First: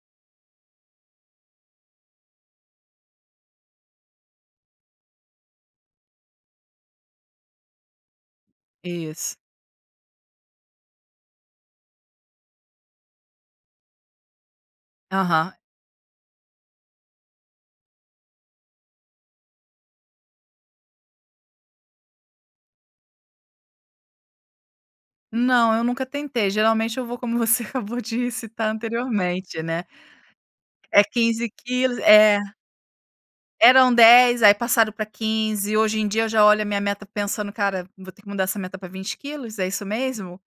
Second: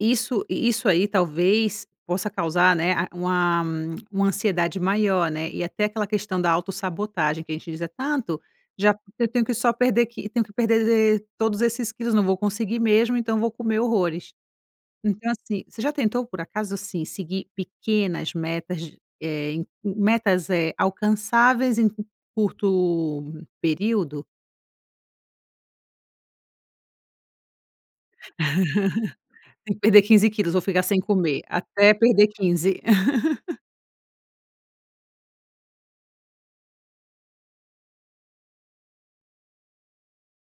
Isso. E isso aí, talvez, possa causar, né, a uma uma ansiedade maior, né. E até aquela questão da autossabotagem, que a gente diz: "É tanto, já porque eu Isso. tenho que só perder que eu tenho que perder todos esses quilos. Não vou conseguir mesmo, então vou comer horrores". Então, Aham. assim, você já tentou, por acaso assim, seguir pequenas metas, eh, en hum, metas, eh, alcançáveis em um curto período? Não, eu nunca tentei, geralmente eu vou como você acabou de citar anteriormente "Tenho que né, perder 15 quilos, vou ficar sem é comer 15 até quilos. perder É. 15". Eram 10, aí passaram pra 15, hoje em dia eu já olho a minha meta pensando "cara, vou ter que mudar essa meta para 20 quilos, é isso mesmo?"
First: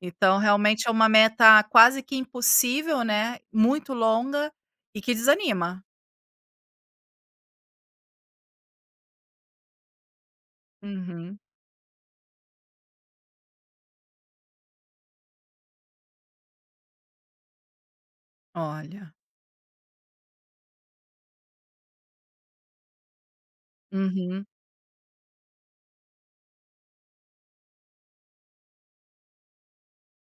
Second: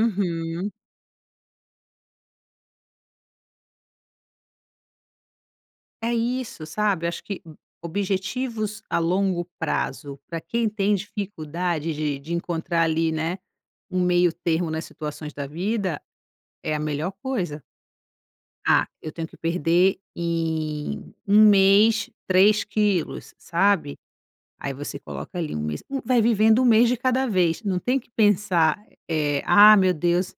Então realmente é uma meta quase que impossível, né, muito longa, e que desanima. É isso, sabe. Acho que, hum, objetivos a longo prazo pra quem tem Uhum. dificuldade de de encontrar ali, né, um meio termo nas situações da vida, é a melhor coisa. "Ah, eu Olha. tenho que perder em 1 mês 3 quilos", sabe? Uhum. Aí você coloca ali 1 mês, hum, vai vivendo 1 mês de cada vez, não tem que pensar, eh: "Ah, meu Deus,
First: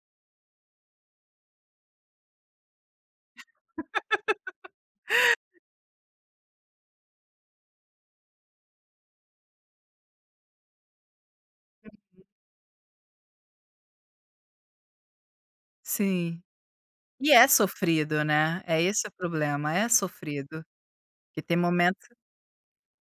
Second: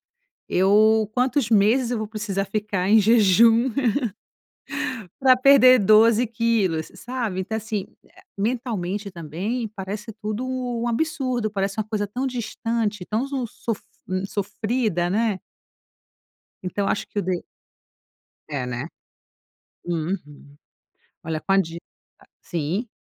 eu quantos meses eu vou precisar ficar em jejum pra perder 12 quilos?", sabe? Então, assim, eh, mentalmente também parece tudo um absurdo, parece uma coisa Uhum. tão distante, tão su sof hum, sofrida, né? Sim. Então acho que o E de é sofrido, né? É, É né? esse o problema, é Uhum. sofrido, Olha que com tem a dieta momento sim.